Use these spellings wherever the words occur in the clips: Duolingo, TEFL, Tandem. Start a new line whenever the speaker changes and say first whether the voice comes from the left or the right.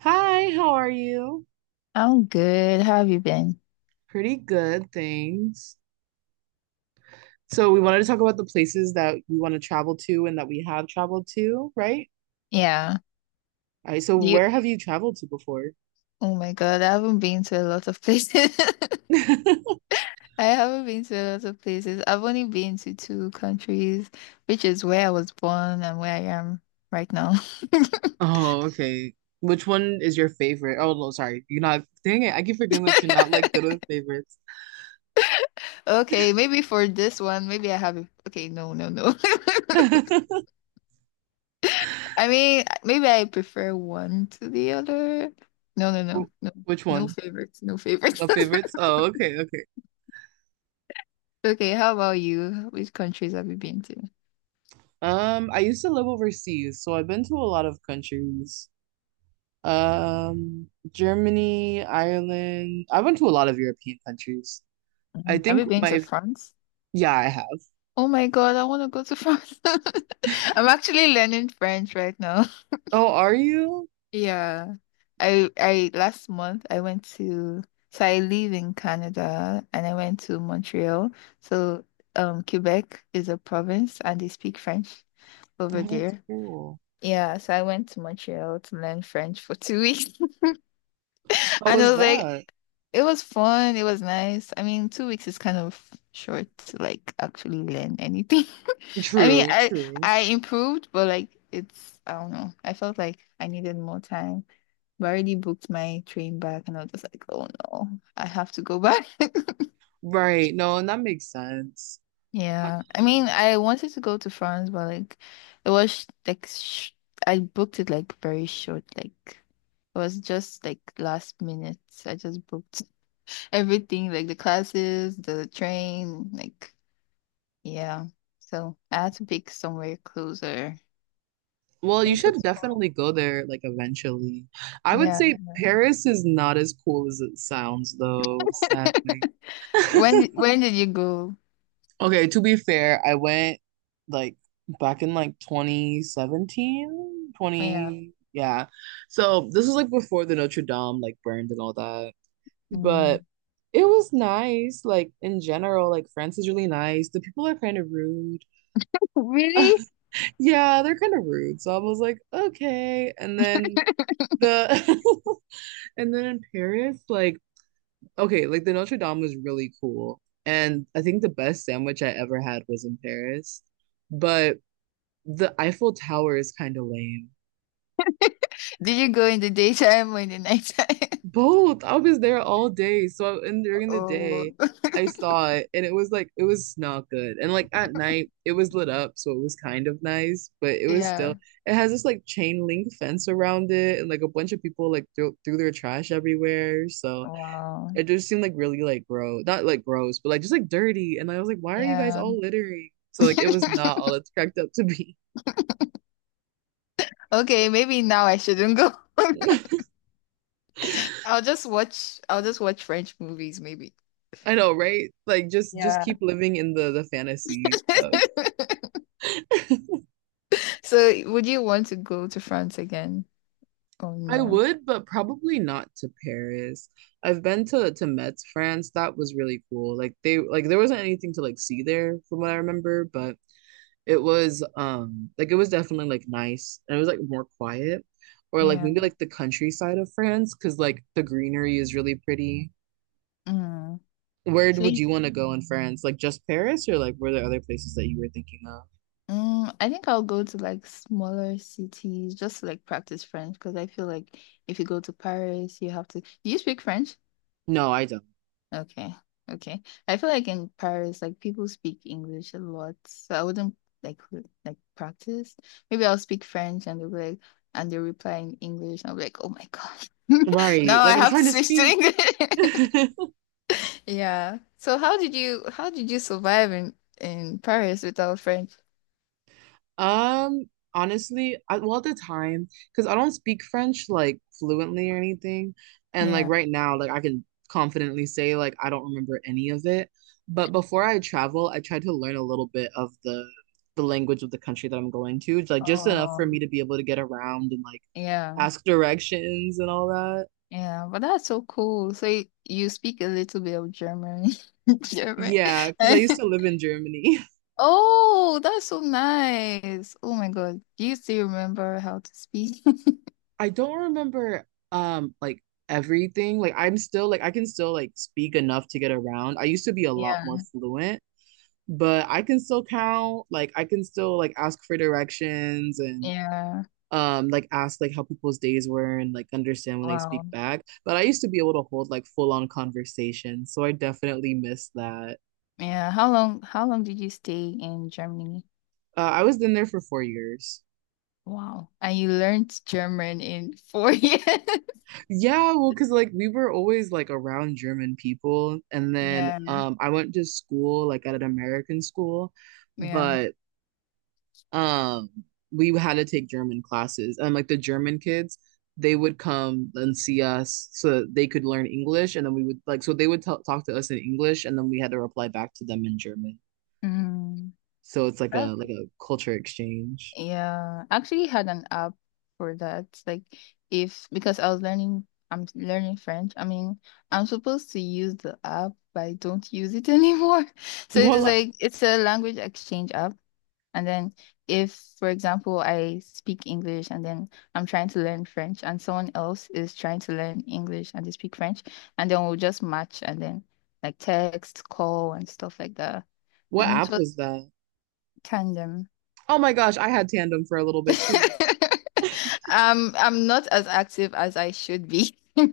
right: Hi, how are you?
left: I'm good. How have you been?
right: Pretty good, thanks. So we wanted to talk about the places that we want to travel to and that we have traveled to, right?
left: Yeah.
right: All right, so where
left: You,
right: have you traveled to before?
left: oh my God, I haven't been to a lot of places. I haven't been to a lot of places. I've only been to two countries, which is where I was born and where I am right now.
right: Oh, okay. Which one is your favorite? Oh, no, sorry. You're not, dang it, I keep forgetting that you're not like good with favorites.
left: Okay, maybe for this one, maybe I have a, okay, no.
right: Wh-
left: I mean, maybe I prefer one to the other. No.
right: Which
left: No
right: one?
left: favorites, no favorites.
right: The favorites? Oh, okay, okay.
left: Okay, how about you? Which countries have you been to?
right: I used to live overseas, so I've been to a lot of countries. Germany, Ireland. I went to a lot of European countries. I
left: Mm. Have
right: think
left: you been to
right: my,
left: France?
right: yeah, I have.
left: Oh my God, I want to go to France. I'm actually learning French right now.
right: Oh, are you?
left: Yeah. I last month I went to so I live in Canada and I went to Montreal. So Quebec is a province and they speak French over
right: Oh, that's
left: there.
right: cool.
left: Yeah, so I went to Montreal to learn French for 2 weeks.
right: How
left: And
right: was
left: I was like,
right: that?
left: it was fun. It was nice. I mean, 2 weeks is kind of short to like actually learn anything. I mean,
right: True, true.
left: I improved, but like it's I don't know. I felt like I needed more time. But I already booked my train back, and I was just like, oh no, I have to go back.
right: Right. No, and that makes sense.
left: Yeah, I mean,
right: Um,
left: I wanted to go to France, but like it was like sh I booked it like very short. Like it was just like last minute. I just booked. Everything like the classes, the train, like yeah. So I had to pick somewhere closer.
right: Well,
left: But
right: you
left: it
right: should
left: was fun.
right: definitely go there like eventually. I would
left: Yeah.
right: say Paris is not as cool as it sounds though, sadly.
left: When did you go?
right: Okay, to be fair, I went like back in like 2017,
left: Yeah.
right: twenty. Yeah. So this was like before the Notre Dame like burned and all that.
left: Mm.
right: But it was nice, like in general, like France is really nice. The people are kind of rude.
left: Really?
right: Yeah, they're kind of rude. So I was like, okay. And then the And then in Paris, like, okay, like the Notre Dame was really cool. And I think the best sandwich I ever had was in Paris, but the Eiffel Tower is kind of lame.
left: Did you go in the daytime or in the nighttime?
right: Both. I was there all day. So and during the
left: Oh,
right: day, I saw it and it was like it was not good. And like at night, it was lit up, so it was kind of nice, but it was
left: yeah.
right: still it has this like chain link fence around it and like a bunch of people like threw their trash everywhere. So
left: Wow.
right: it just seemed like really like gross. Not like gross, but like just like dirty. And I was like, why are you guys
left: Yeah.
right: all littering? So like it was not all it's cracked up to be.
left: Okay, maybe now I shouldn't go. I'll just watch French movies maybe.
right: I know, right? Like just
left: Yeah.
right: keep living in the fantasy of
left: So, would you want to go to France again? Oh
right: I
left: no.
right: would, but probably not to Paris. I've been to Metz, France. That was really cool. Like they like there wasn't anything to like see there from what I remember, but it was like it was definitely like nice and it was like more quiet or like
left: Yeah.
right: maybe like the countryside of France because like the greenery is really pretty.
left: Mm.
right: Where
left: So
right: would
left: y-
right: you want to go in France? Like just Paris or like were there other places that you were thinking of?
left: mm, I think I'll go to like smaller cities just to like practice French because I feel like if you go to Paris, you have to. Do you speak French?
right: No, I don't.
left: Okay. Okay. I feel like in Paris, like people speak English a lot. So I wouldn't like practice. Maybe I'll speak French and they'll be like and they reply in English. I'll be like, oh my gosh.
right: Right.
left: Now
right: Like
left: I
right: I'm
left: have to
right: trying to
left: switch to
right: speak.
left: English. Yeah. So how did you survive in Paris without French?
right: Um, honestly, well, at the time, because I don't speak French like fluently or anything, and like
left: Yeah.
right: right now, like I can confidently say like I don't remember any of it. But before I travel, I tried to learn a little bit of the language of the country that I'm going to, like just enough for
left: Oh,
right: me to be able to get around and like
left: yeah.
right: ask directions and all that.
left: Yeah, but that's so cool. So you speak a little bit of German. German.
right: Yeah, because I used to live in Germany.
left: Oh, that's so nice. Oh my God. Do you still remember how to speak?
right: I don't remember like everything. Like I'm still like I can still like speak enough to get around. I used to be a lot more
left: Yeah.
right: fluent, but I can still count. Like I can still like ask for directions and
left: Yeah.
right: like ask like how people's days were and like understand when they speak
left: Wow.
right: back. But I used to be able to hold like full on conversations, so I definitely miss that.
left: Yeah. How long did you stay in Germany?
right: I was in there for 4 years.
left: Wow. And you learned German in four years.
right: Yeah, well, because like we were always like around German people, and then
left: Yeah.
right: I went to school like at an American school,
left: Yeah.
right: but um we had to take German classes, and like the German kids, they would come and see us so that they could learn English, and then we would like so they would talk to us in English, and then we had to reply back to them in German.
left: Mm,
right: So it's like a
left: that,
right: culture exchange.
left: yeah, I actually had an app for that. Like, if because I was learning, I'm learning French. I mean, I'm supposed to use the app, but I don't use it anymore. So
right: What Mm.
left: it's a language exchange app. And then, if for example, I speak English and then I'm trying to learn French, and someone else is trying to learn English and they speak French, and then we'll just match and then like text, call, and stuff like that.
right: what
left: And it
right: app
left: was
right: was that?
left: tandem.
right: Oh my gosh, I had Tandem for a little bit too.
left: I'm not as active as I should be.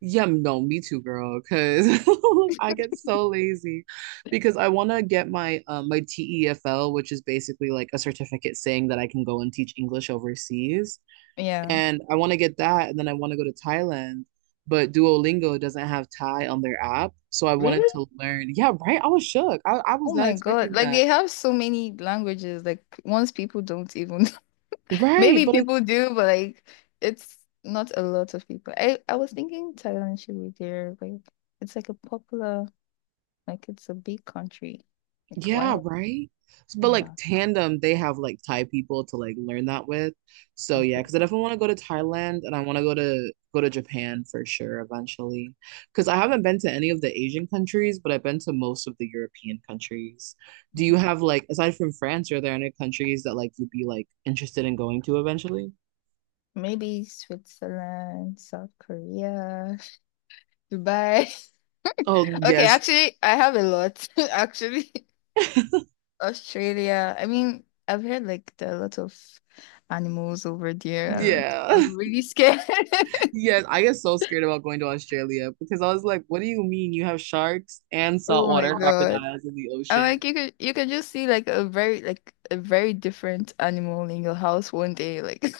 right: Yeah, no, me too, girl, because I get so lazy because I want to get my TEFL, which is basically like a certificate saying that I can go and teach English overseas.
left: Yeah.
right: And I want to get that, and then I want to go to Thailand, but Duolingo doesn't have Thai on their app, so I wanted
left: Really?
right: to learn. Yeah, right. I was shook. I was
left: Oh
right: not
left: my God.
right: expecting
left: Like
right: that.
left: they have so many languages. Like once people don't even
right: Right,
left: maybe
right: but like
left: people do, but like it's not a lot of people. I was thinking Thailand should be there. Like it's like a popular like it's a big country. Like
right: Yeah,
left: why?
right: right. But like
left: Yeah.
right: Tandem, they have like Thai people to like learn that with. So yeah,
left: Okay.
right: because I definitely want to go to Thailand and I want to go to Japan for sure eventually. Because I haven't been to any of the Asian countries, but I've been to most of the European countries. Do you have like aside from France, are there any countries that like you'd be like interested in going to eventually?
left: Maybe Switzerland, South Korea, Dubai.
right: Oh
left: Okay,
right: yes.
left: actually I have a lot actually. Australia. I mean, I've heard like there are a lot of animals over there, and like,
right: Yeah.
left: I'm really scared.
right: Yes, I get so scared about going to Australia because I was like, what do you mean you have sharks and
left: Oh my
right: saltwater
left: God.
right: crocodiles in the
left: I'm
right: ocean?
left: like you can just see like a very different animal in your house one day. Like,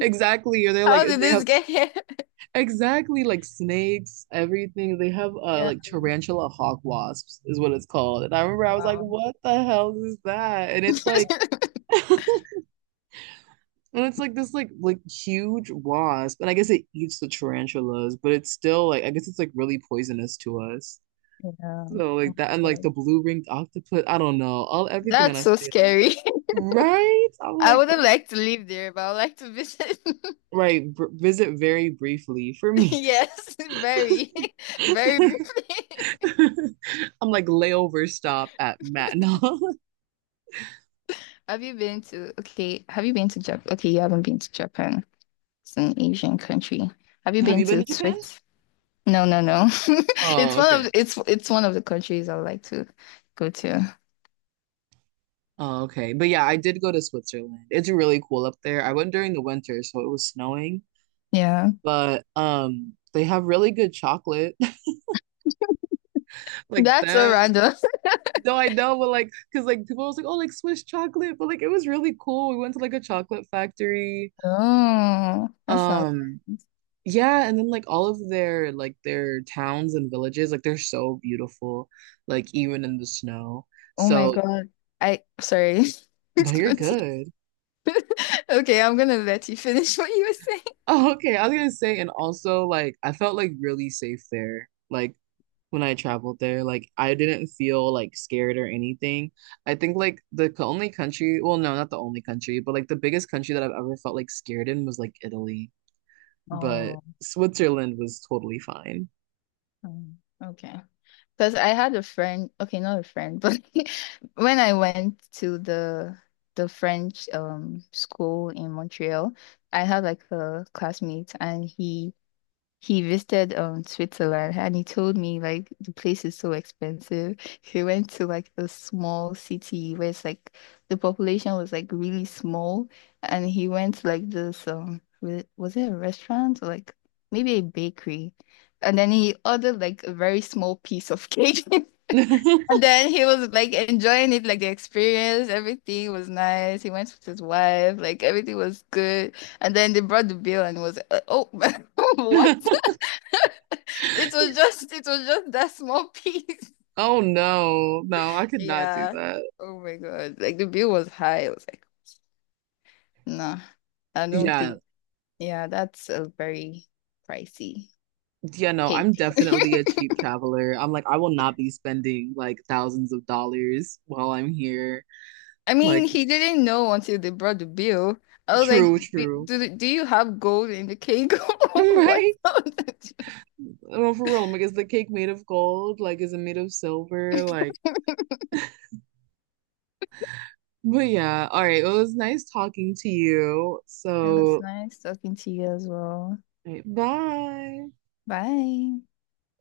right: Exactly. Or they're like
left: how did
right: they
left: this
right: have
left: get here?
right: exactly like snakes, everything. They have
left: Yeah.
right: like tarantula hawk wasps is what it's called. And I remember I was like,
left: Wow.
right: what the hell is that? And it's like
left: Yeah.
right: and it's like this like huge wasp. And I guess it eats the tarantulas, but it's still like I guess it's like really poisonous to us.
left: Oh
right: So like
left: my
right: that and like the
left: God.
right: blue-ringed octopus. I don't know. All everything on
left: That's so
right: Australia.
left: scary.
right: Right? I'm
left: I
right: like,
left: wouldn't
right: oh.
left: like to live there, but I would like to visit.
right: Right. Br Visit very briefly for me.
left: Yes, very briefly.
right: I'm like layover stop at Matinal.
left: Have you been to, okay, have you been to Japan? Okay, you haven't been to Japan. It's an Asian country. Have you
right: Have
left: been
right: you been
left: to
right: to Japan?
left: Swiss? No.
right: Oh, okay.
left: It's one of the countries I would like to go to.
right: Oh, okay. But yeah, I did go to Switzerland. It's really cool up there. I went during the winter, so it was snowing,
left: Yeah.
right: but they have really good chocolate. Like
left: That's so
right: them.
left: random.
right: No, I know, but like, cause like people was like, oh, like Swiss chocolate, but like it was really cool. We went to like a chocolate factory.
left: Oh, that sounds
right: Um,
left: nice.
right: yeah, and then like all of their like their towns and villages, like they're so beautiful, like even in the snow.
left: Oh my
right: So
left: God. I sorry.
right: No,
left: It's
right: you're
left: continue.
right: good.
left: Okay, I'm gonna let you finish what you were saying.
right: Oh, okay. I was gonna say, and also like I felt like really safe there. Like when I traveled there, like I didn't feel like scared or anything. I think like the only country, well, no, not the only country, but like the biggest country that I've ever felt like scared in was like Italy, but
left: Oh,
right: Switzerland was totally fine.
left: okay. Because I had a friend, okay, not a friend, but when I went to the French school in Montreal, I had like a classmate and he visited Switzerland and he told me like the place is so expensive. He went to like a small city where it's like the population was like really small and he went to like this was it a restaurant or like maybe a bakery and then he ordered like a very small piece of cake and then he was like enjoying it like the experience everything was nice. He went with his wife like everything was good and then they brought the bill and was oh what? It was just that small piece.
right: Oh no, no, I could not do
left: Yeah.
right: that.
left: Oh my God. Like the bill was high. I was like, nah, I don't
right: Yeah,
left: think. Yeah, that's a very pricey
right: yeah, no,
left: cake.
right: I'm definitely a cheap traveler. I'm like, I will not be spending like thousands of dollars while I'm here.
left: I
right: Like,
left: mean, he didn't know until they brought the bill. I was like,
right: true, true.
left: Do you have gold in the cake?
right: Right?
left: What's up? It
right: Well, for real, I'm like, is the cake made of gold? Like, is it made of silver? Like, but yeah. All right. Well, it was nice talking to you.
left: was
right: So,
left: nice talking to you as well.
right: all right, bye.
left: Bye.